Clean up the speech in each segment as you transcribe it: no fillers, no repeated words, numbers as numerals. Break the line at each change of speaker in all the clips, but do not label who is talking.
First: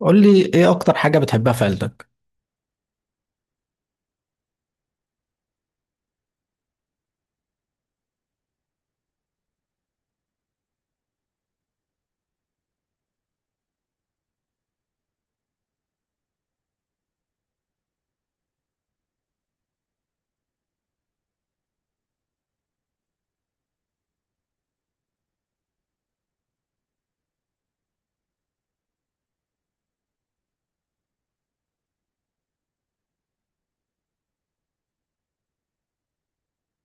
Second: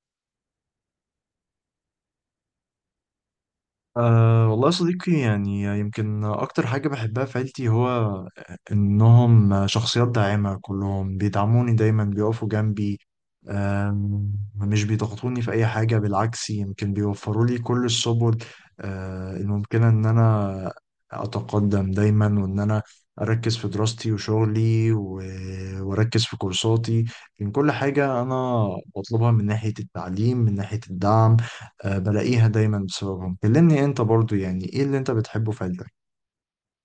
قول لي ايه اكتر حاجة بتحبها في عيلتك؟
أه والله يا صديقي، يعني يمكن أكتر حاجة بحبها في عيلتي هو إنهم شخصيات داعمة. كلهم بيدعموني دايما، بيقفوا جنبي. مش بيضغطوني في أي حاجة، بالعكس يمكن بيوفروا لي كل السبل الممكنة إن أنا أتقدم دايما، وإن أنا أركز في دراستي وشغلي وأركز في كورساتي من كل حاجة أنا بطلبها، من ناحية التعليم، من ناحية الدعم. بلاقيها دايما بسببهم. كلمني انت برضو، يعني ايه اللي انت بتحبه في عيلتك؟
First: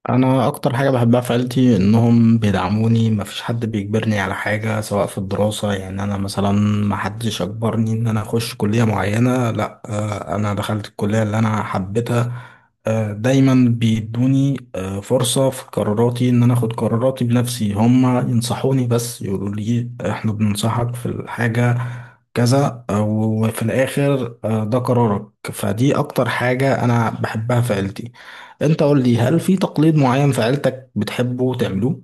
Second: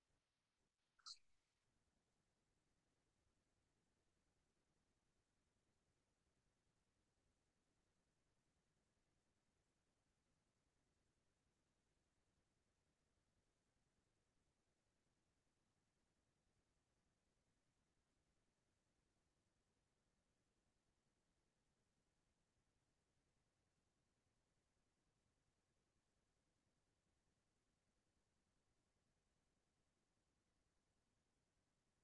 انا اكتر حاجه بحبها في عيلتي انهم بيدعموني. مفيش حد بيجبرني على حاجه سواء في الدراسه. يعني انا مثلا محدش اجبرني ان انا اخش كليه معينه، لا. انا دخلت الكليه اللي انا حبيتها. دايما بيدوني فرصه في قراراتي ان انا اخد قراراتي بنفسي. هم ينصحوني بس يقولوا لي احنا بننصحك في الحاجه كذا، وفي الاخر ده قرارك. فدي اكتر حاجه انا بحبها في عيلتي. انت قول لي، هل في تقليد معين في عيلتك بتحبه تعملوه؟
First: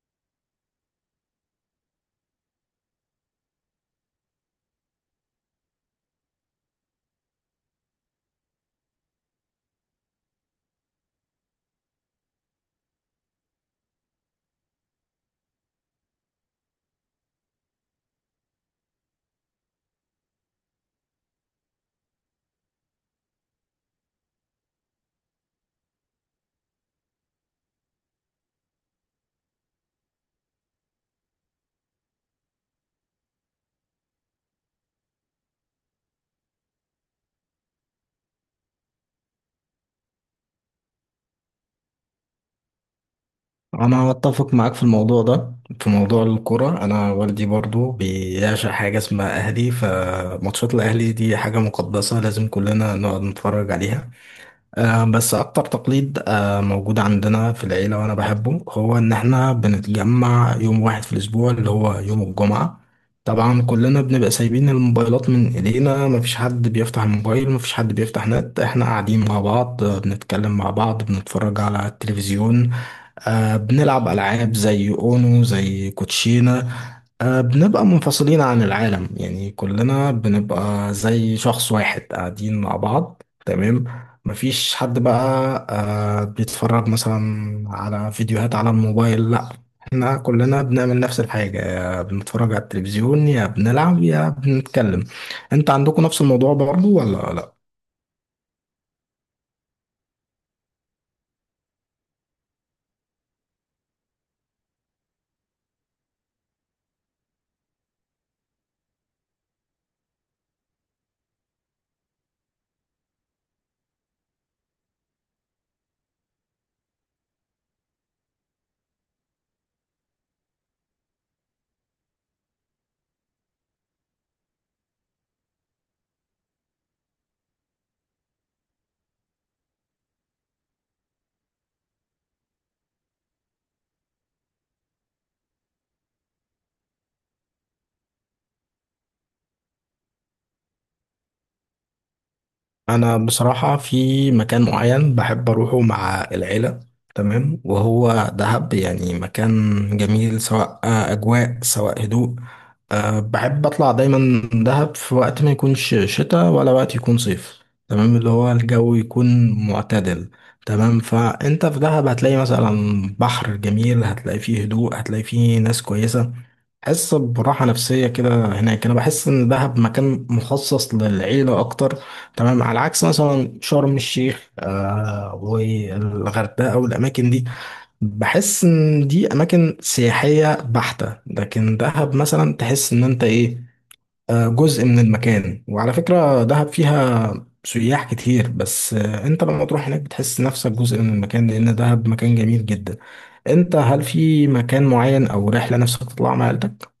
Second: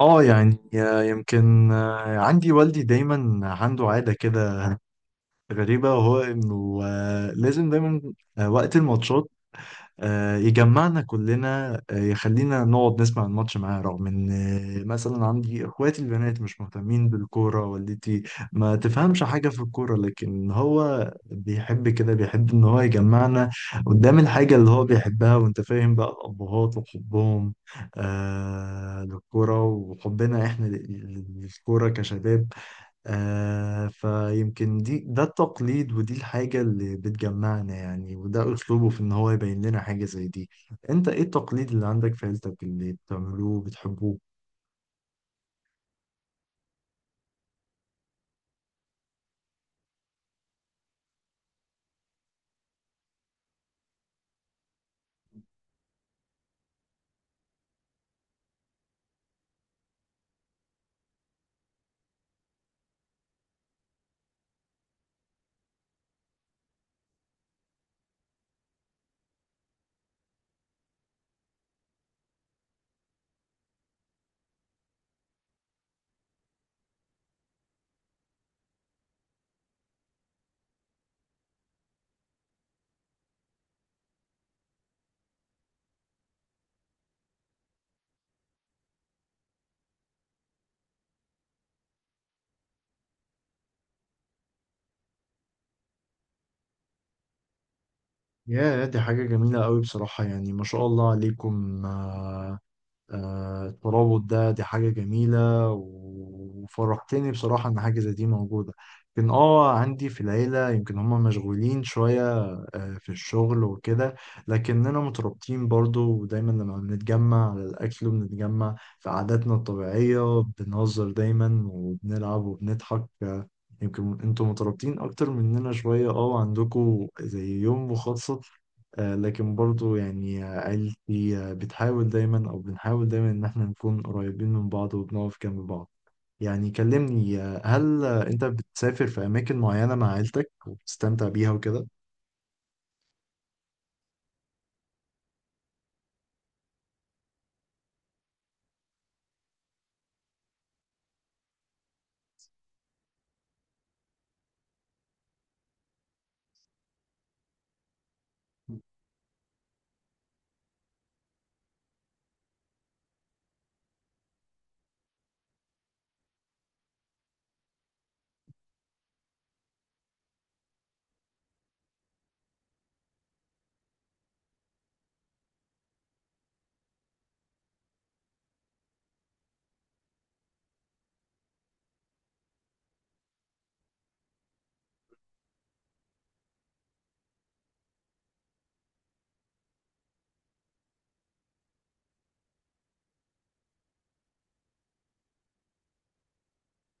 اه يعني يمكن عندي والدي دايما عنده عادة كده غريبة، وهو انه لازم دايما وقت الماتشات يجمعنا كلنا، يخلينا نقعد نسمع الماتش معاه، رغم ان مثلا عندي اخواتي البنات مش مهتمين بالكورة، والدتي ما تفهمش حاجة في الكورة، لكن هو بيحب كده، بيحب ان هو يجمعنا قدام الحاجة اللي هو بيحبها. وانت فاهم بقى الابهات وحبهم آه للكورة، وحبنا احنا للكورة كشباب. آه، فيمكن ده التقليد، ودي الحاجة اللي بتجمعنا يعني، وده أسلوبه في إن هو يبين لنا حاجة زي دي. أنت إيه التقليد اللي عندك في عيلتك اللي بتعملوه
انا
وبتحبوه؟
اتفق معاك في الموضوع ده، في موضوع الكرة. انا والدي برضو بيعشق حاجة اسمها اهلي، فماتشات الاهلي دي حاجة مقدسة لازم كلنا نقعد نتفرج عليها. بس أكتر تقليد موجود عندنا في العيلة وأنا بحبه هو إن إحنا بنتجمع يوم واحد في الأسبوع اللي هو يوم الجمعة. طبعا كلنا بنبقى سايبين الموبايلات من إيدينا، مفيش حد بيفتح الموبايل، مفيش حد بيفتح نت. إحنا قاعدين مع بعض، بنتكلم مع بعض، بنتفرج على التلفزيون، بنلعب ألعاب زي أونو، زي كوتشينة. بنبقى منفصلين عن العالم، يعني كلنا بنبقى زي شخص واحد قاعدين مع بعض. تمام، مفيش حد بقى بيتفرج مثلا على فيديوهات على الموبايل، لا. احنا كلنا بنعمل نفس الحاجة، يا بنتفرج على التلفزيون يا بنلعب يا بنتكلم. انت عندكم نفس الموضوع برضو ولا لا؟
يا دي حاجة جميلة قوي بصراحة، يعني ما شاء الله عليكم. الترابط ده دي حاجة جميلة وفرحتني بصراحة إن حاجة زي دي موجودة. لكن عندي في العيلة يمكن هما مشغولين شوية في الشغل وكده، لكننا مترابطين برضو. ودايما لما بنتجمع على الأكل، وبنتجمع في عاداتنا الطبيعية، بنهزر دايما وبنلعب وبنضحك. آه، يمكن انتوا مترابطين أكتر مننا شوية. اه عندكوا زي يوم مخصص. لكن برضو يعني عيلتي بتحاول دايما، أو بنحاول دايما إن احنا نكون قريبين من بعض وبنقف جنب بعض. يعني كلمني، هل أنت بتسافر في أماكن معينة مع عيلتك وبتستمتع بيها وكده؟
انا بصراحه في مكان معين بحب اروحه مع العيله، تمام، وهو دهب. يعني مكان جميل سواء اجواء سواء هدوء. أه، بحب اطلع دايما دهب في وقت ما يكونش شتاء ولا وقت يكون صيف، تمام، اللي هو الجو يكون معتدل. تمام، فانت في دهب هتلاقي مثلا بحر جميل، هتلاقي فيه هدوء، هتلاقي فيه ناس كويسه. حس براحه نفسيه كده هناك. انا بحس ان دهب مكان مخصص للعيله اكتر، تمام، على عكس مثلا شرم الشيخ آه والغردقه والاماكن دي. بحس ان دي اماكن سياحيه بحته، لكن دهب مثلا تحس ان انت ايه، آه، جزء من المكان. وعلى فكره دهب فيها سياح كتير بس آه انت لما تروح هناك بتحس نفسك جزء من المكان لان دهب مكان جميل جدا. انت هل في مكان معين او رحله نفسك تطلع مع عيلتك؟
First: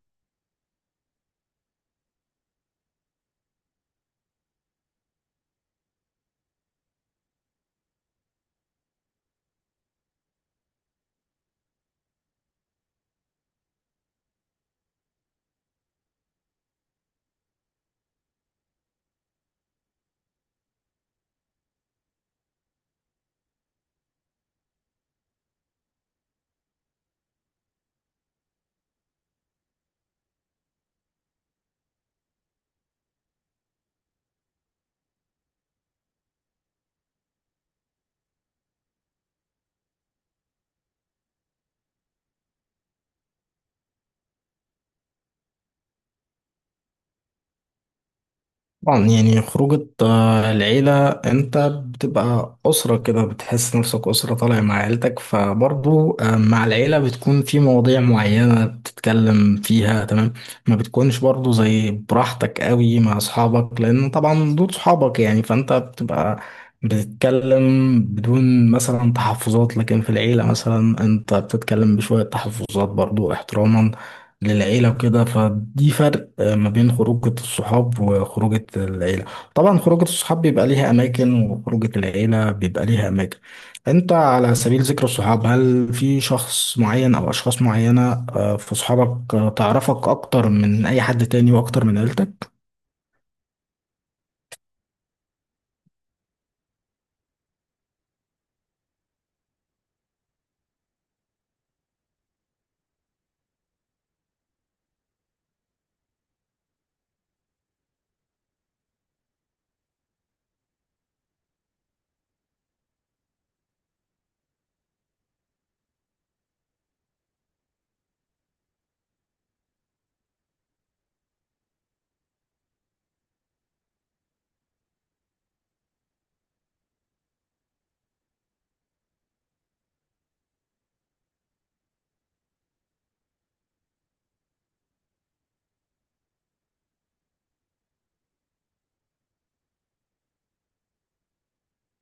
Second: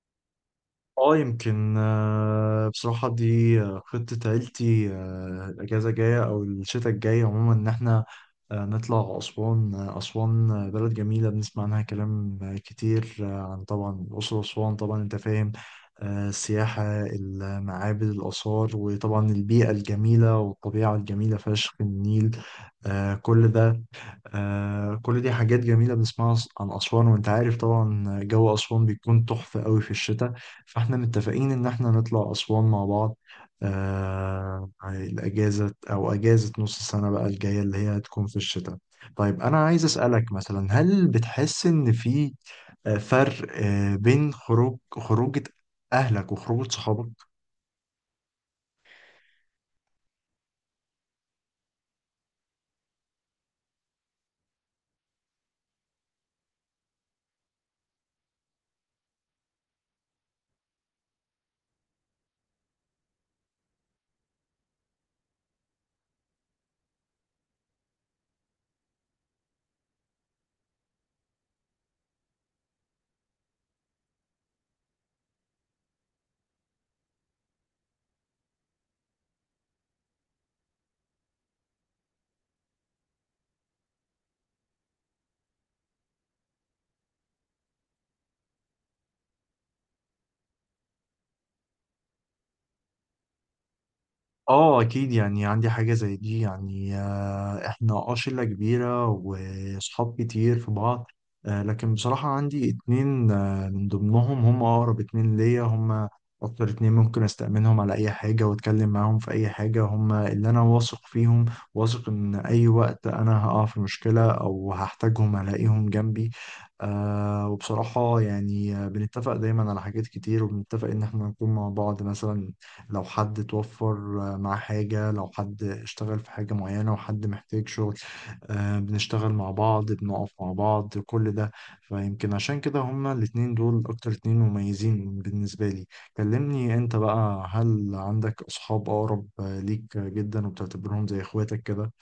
اه يمكن بصراحة دي خطة عيلتي الأجازة الجاية أو الشتاء الجاي عموما، إن إحنا نطلع أسوان. أسوان بلد جميلة بنسمع عنها كلام كتير، عن طبعا أسوان. طبعا أنت فاهم السياحة، المعابد، الآثار، وطبعا البيئة الجميلة والطبيعة الجميلة فشخ النيل كل ده. آه كل دي حاجات جميلة بنسمعها عن أسوان. وأنت عارف طبعا جو أسوان بيكون تحفة قوي في الشتاء. فاحنا متفقين ان احنا نطلع اسوان مع بعض الاجازه او اجازه نص السنه بقى الجايه اللي هي هتكون في الشتاء. طيب انا عايز اسالك مثلا، هل بتحس ان في فرق بين خروجه اهلك وخروجه صحابك؟
طبعا، يعني خروجة العيلة انت بتبقى أسرة كده، بتحس نفسك أسرة طالع مع عيلتك. فبرضو مع العيلة بتكون في مواضيع معينة بتتكلم فيها، تمام، ما بتكونش برضو زي براحتك قوي مع أصحابك، لأن طبعا دول صحابك يعني. فانت بتبقى بتتكلم بدون مثلا تحفظات، لكن في العيلة مثلا انت بتتكلم بشوية تحفظات برضو احتراما للعيلة وكده. فدي فرق ما بين خروجة الصحاب وخروجة العيلة. طبعا خروجة الصحاب بيبقى ليها أماكن وخروجة العيلة بيبقى ليها أماكن. أنت على سبيل ذكر الصحاب، هل في شخص معين أو أشخاص معينة في صحابك تعرفك أكتر من أي حد تاني وأكتر من عيلتك؟
اه اكيد، يعني عندي حاجة زي دي يعني احنا اه شلة كبيرة وصحاب كتير في بعض. لكن بصراحة عندي اتنين من ضمنهم، هم اقرب اتنين ليا، هم اكتر اتنين ممكن استأمنهم على اي حاجة واتكلم معاهم في اي حاجة. هم اللي انا واثق فيهم، واثق ان اي وقت انا هقع في مشكلة او هحتاجهم هلاقيهم جنبي. وبصراحة يعني بنتفق دايما على حاجات كتير، وبنتفق ان احنا نكون مع بعض. مثلا لو حد توفر مع حاجة، لو حد اشتغل في حاجة معينة وحد محتاج شغل بنشتغل مع بعض، بنقف مع بعض، كل ده. فيمكن عشان كده هما الاتنين دول أكتر اتنين مميزين بالنسبة لي. كلمني أنت بقى، هل عندك أصحاب أقرب ليك جدا وبتعتبرهم زي إخواتك كده؟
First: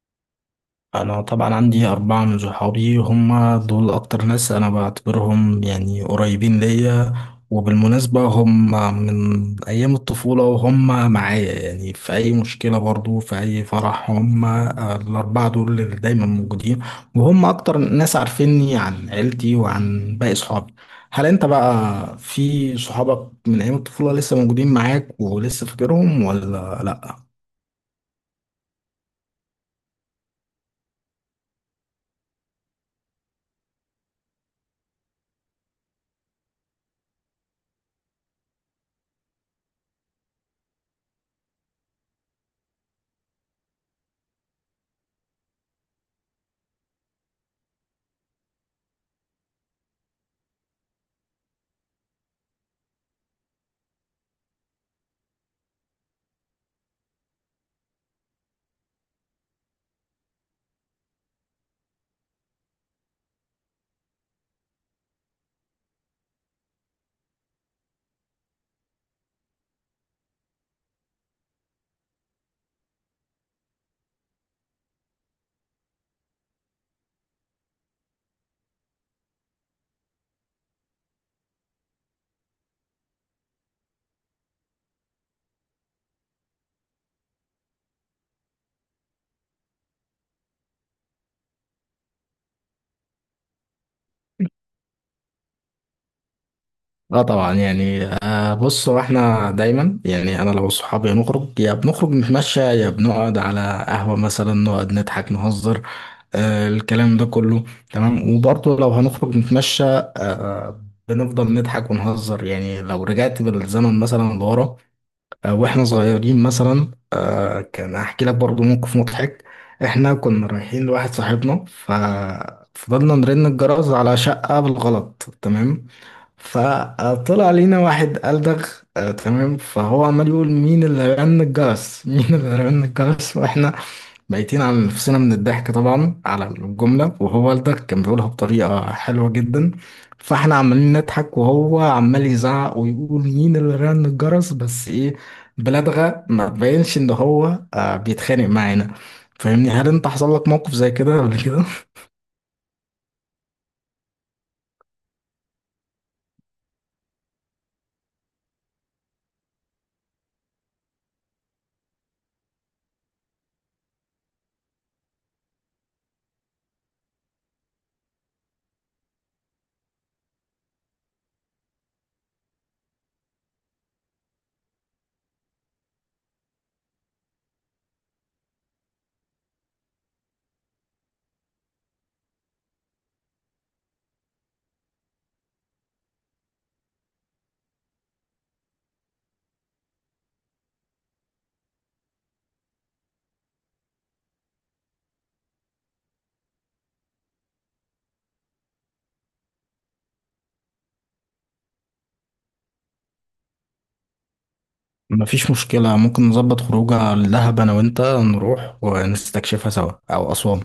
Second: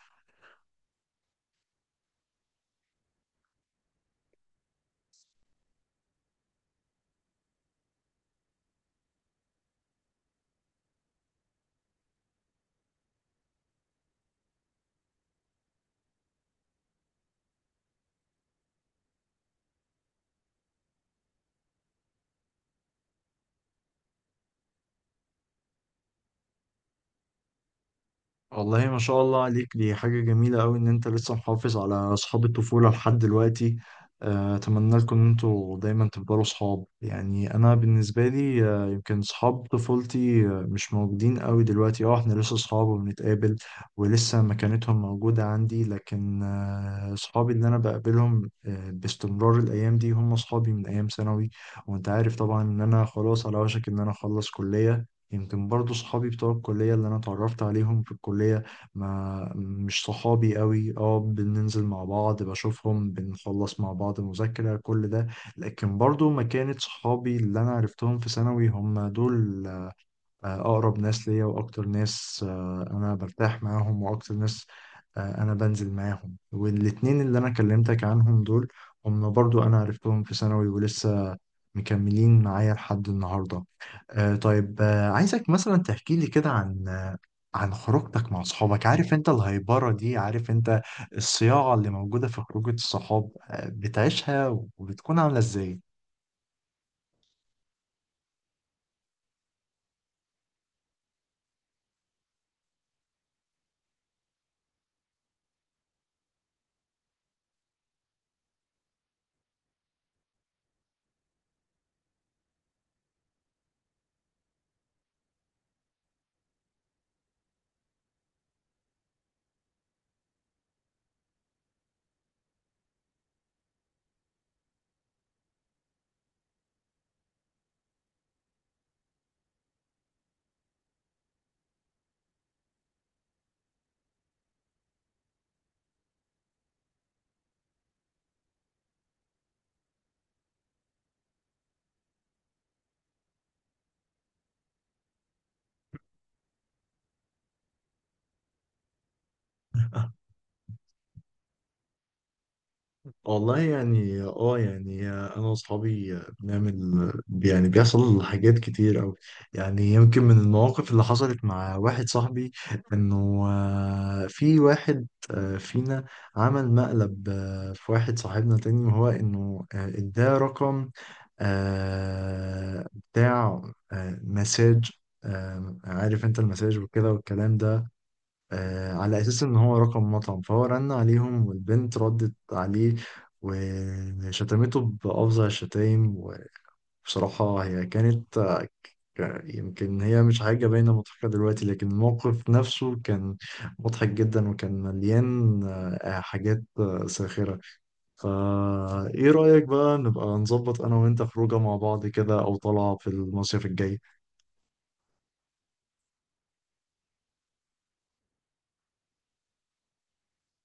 انا طبعا عندي اربعة من صحابي، هم دول اكتر ناس انا بعتبرهم يعني قريبين ليا. وبالمناسبة هم من ايام الطفولة وهم معايا يعني في اي مشكلة، برضو في اي فرح، هم الاربعة دول اللي دايما موجودين. وهم اكتر ناس عارفيني عن عيلتي وعن باقي صحابي. هل انت بقى في صحابك من ايام الطفولة لسه موجودين معاك ولسه فاكرهم ولا لا؟
والله ما شاء الله عليك، دي حاجة جميلة أوي إن أنت لسه محافظ على أصحاب الطفولة لحد دلوقتي. أتمنى لكم إن أنتوا دايما تفضلوا صحاب. يعني أنا بالنسبة لي يمكن صحاب طفولتي مش موجودين أوي دلوقتي. إحنا لسه صحاب وبنتقابل، ولسه مكانتهم موجودة عندي. لكن صحابي اللي أنا بقابلهم باستمرار الأيام دي هم صحابي من أيام ثانوي. وأنت عارف طبعا إن أنا خلاص على وشك إن أنا أخلص كلية. يمكن برضو صحابي بتوع الكلية اللي أنا اتعرفت عليهم في الكلية، ما مش صحابي قوي. اه بننزل مع بعض، بشوفهم، بنخلص مع بعض مذاكرة، كل ده. لكن برضو ما كانت صحابي اللي أنا عرفتهم في ثانوي هم دول أقرب ناس ليا، وأكتر ناس أنا برتاح معاهم، وأكتر ناس أنا بنزل معاهم. والاتنين اللي أنا كلمتك عنهم دول هم برضو أنا عرفتهم في ثانوي، ولسه مكملين معايا لحد النهاردة. طيب عايزك مثلا تحكي لي كده عن عن خروجتك مع صحابك. عارف انت الهيبرة دي، عارف انت الصياعة اللي موجودة في خروجة الصحاب، بتعيشها وبتكون عاملة ازاي؟
اه طبعا. يعني بص، هو احنا دايما، يعني انا لو صحابي نخرج، يا بنخرج نتمشى يا بنقعد على قهوة مثلا، نقعد نضحك نهزر آه الكلام ده كله. تمام، وبرضه لو هنخرج نتمشى آه بنفضل نضحك ونهزر. يعني لو رجعت بالزمن مثلا لورا آه واحنا صغيرين مثلا، آه كان احكي لك برضه موقف مضحك. احنا كنا رايحين لواحد صاحبنا ففضلنا نرن الجرس على شقة بالغلط، تمام، فطلع لينا واحد ألدغ تمام. فهو عمال يقول مين اللي رن الجرس مين اللي رن الجرس، واحنا بايتين على نفسنا من الضحك طبعا على الجملة، وهو ألدغ كان بيقولها بطريقة حلوة جدا. فاحنا عمالين نضحك وهو عمال يزعق ويقول مين اللي رن الجرس، بس ايه، بلدغة ما تبينش ان هو بيتخانق معانا. فاهمني؟ هل انت حصل لك موقف زي كده قبل؟
والله يعني يعني انا واصحابي بنعمل، يعني بيحصل حاجات كتير اوي. يعني يمكن من المواقف اللي حصلت مع واحد صاحبي، انه في واحد فينا عمل مقلب في واحد صاحبنا تاني، وهو انه اداه رقم بتاع مساج. عارف انت المساج وكده والكلام ده على أساس إن هو رقم مطعم، فهو رن عليهم والبنت ردت عليه وشتمته بأفظع الشتايم. وبصراحة هي كانت يمكن هي مش حاجة باينة مضحكة دلوقتي، لكن الموقف نفسه كان مضحك جدا وكان مليان حاجات ساخرة. فا إيه رأيك بقى نبقى نظبط أنا وأنت خروجة مع بعض كده، أو طلعة في المصيف الجاي؟
مفيش مشكلة، ممكن نظبط خروجه لدهب أنا وأنت، نروح ونستكشفها سوا، أو أسوان.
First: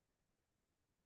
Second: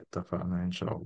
اتفقنا إن شاء الله.